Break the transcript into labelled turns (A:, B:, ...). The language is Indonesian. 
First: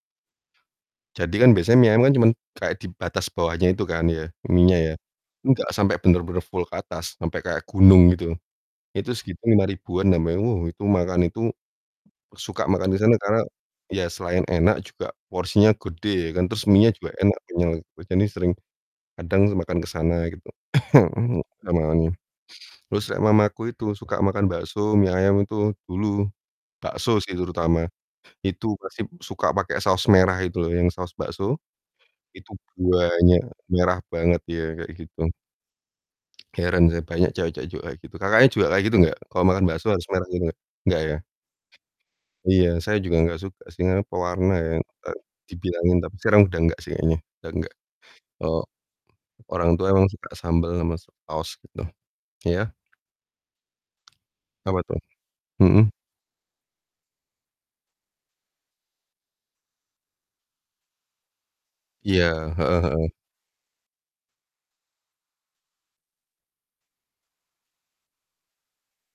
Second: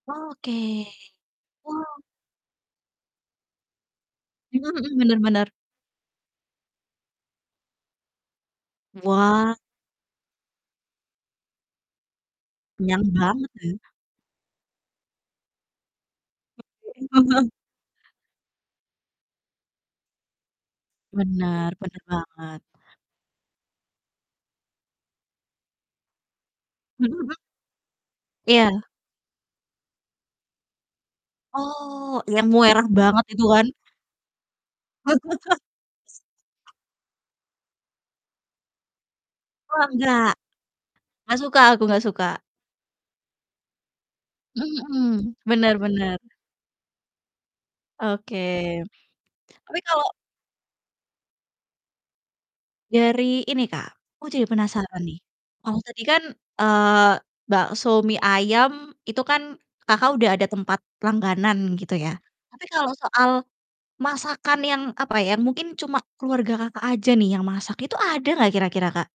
A: Oke,
B: Jadi kan biasanya mie
A: wow!
B: ayam kan cuman kayak di batas bawahnya itu kan ya,
A: Mhm
B: mienya ya,
A: mhm, bener
B: ini
A: bener.
B: nggak, sampai bener-bener full ke atas sampai kayak gunung gitu, itu segitu
A: Wah!
B: Rp5.000-an [unintelligible] wah, itu makan itu suka makan di
A: Kenyang
B: sana karena
A: banget ya?
B: ya selain enak juga porsinya gede ya kan, terus mienya juga enak, kenyal gitu, [unintelligible] sering kadang makan ke sana gitu.
A: Bener bener
B: [unintelligible]
A: banget.
B: Terus nek mamaku itu suka makan bakso, mie ayam itu dulu
A: Mhm
B: bakso
A: mhm.
B: sih terutama, itu
A: Iya.
B: pasti suka pakai saus merah itu loh, yang saus bakso,
A: Oh, yang
B: itu
A: merah banget
B: banyak,
A: itu kan?
B: merah banget ya, kayak gitu. Heran saya banyak cewek-cewek juga kayak gitu, Kakaknya juga kayak gitu gak? Kalau makan
A: Wah,
B: bakso harus merah
A: nggak.
B: gitu gak? Gak ya?
A: Nggak suka aku, nggak suka.
B: Iya, saya juga gak suka sih, karena pewarnaan ya,
A: Mhm
B: ta
A: mhm, bener
B: dibilangin tapi
A: bener.
B: sekarang udah gak sih kayaknya, udah gak. Kalo
A: Oke,
B: orang
A: tapi
B: tua
A: kalau
B: emang suka sambal sama saos gitu, iya?
A: dari ini, Kak, aku jadi
B: Apa tuh?
A: penasaran nih, kalau
B: Mhm.
A: tadi kan, eee, bakso mie ayam itu kan Kakak udah ada tempat langganan gitu ya,
B: Iya,
A: tapi
B: heeh
A: kalau
B: heeh.
A: soal masakan yang, apa, yang mungkin cuma keluarga Kakak aja nih yang masak, itu ada nggak kira-kira, Kak?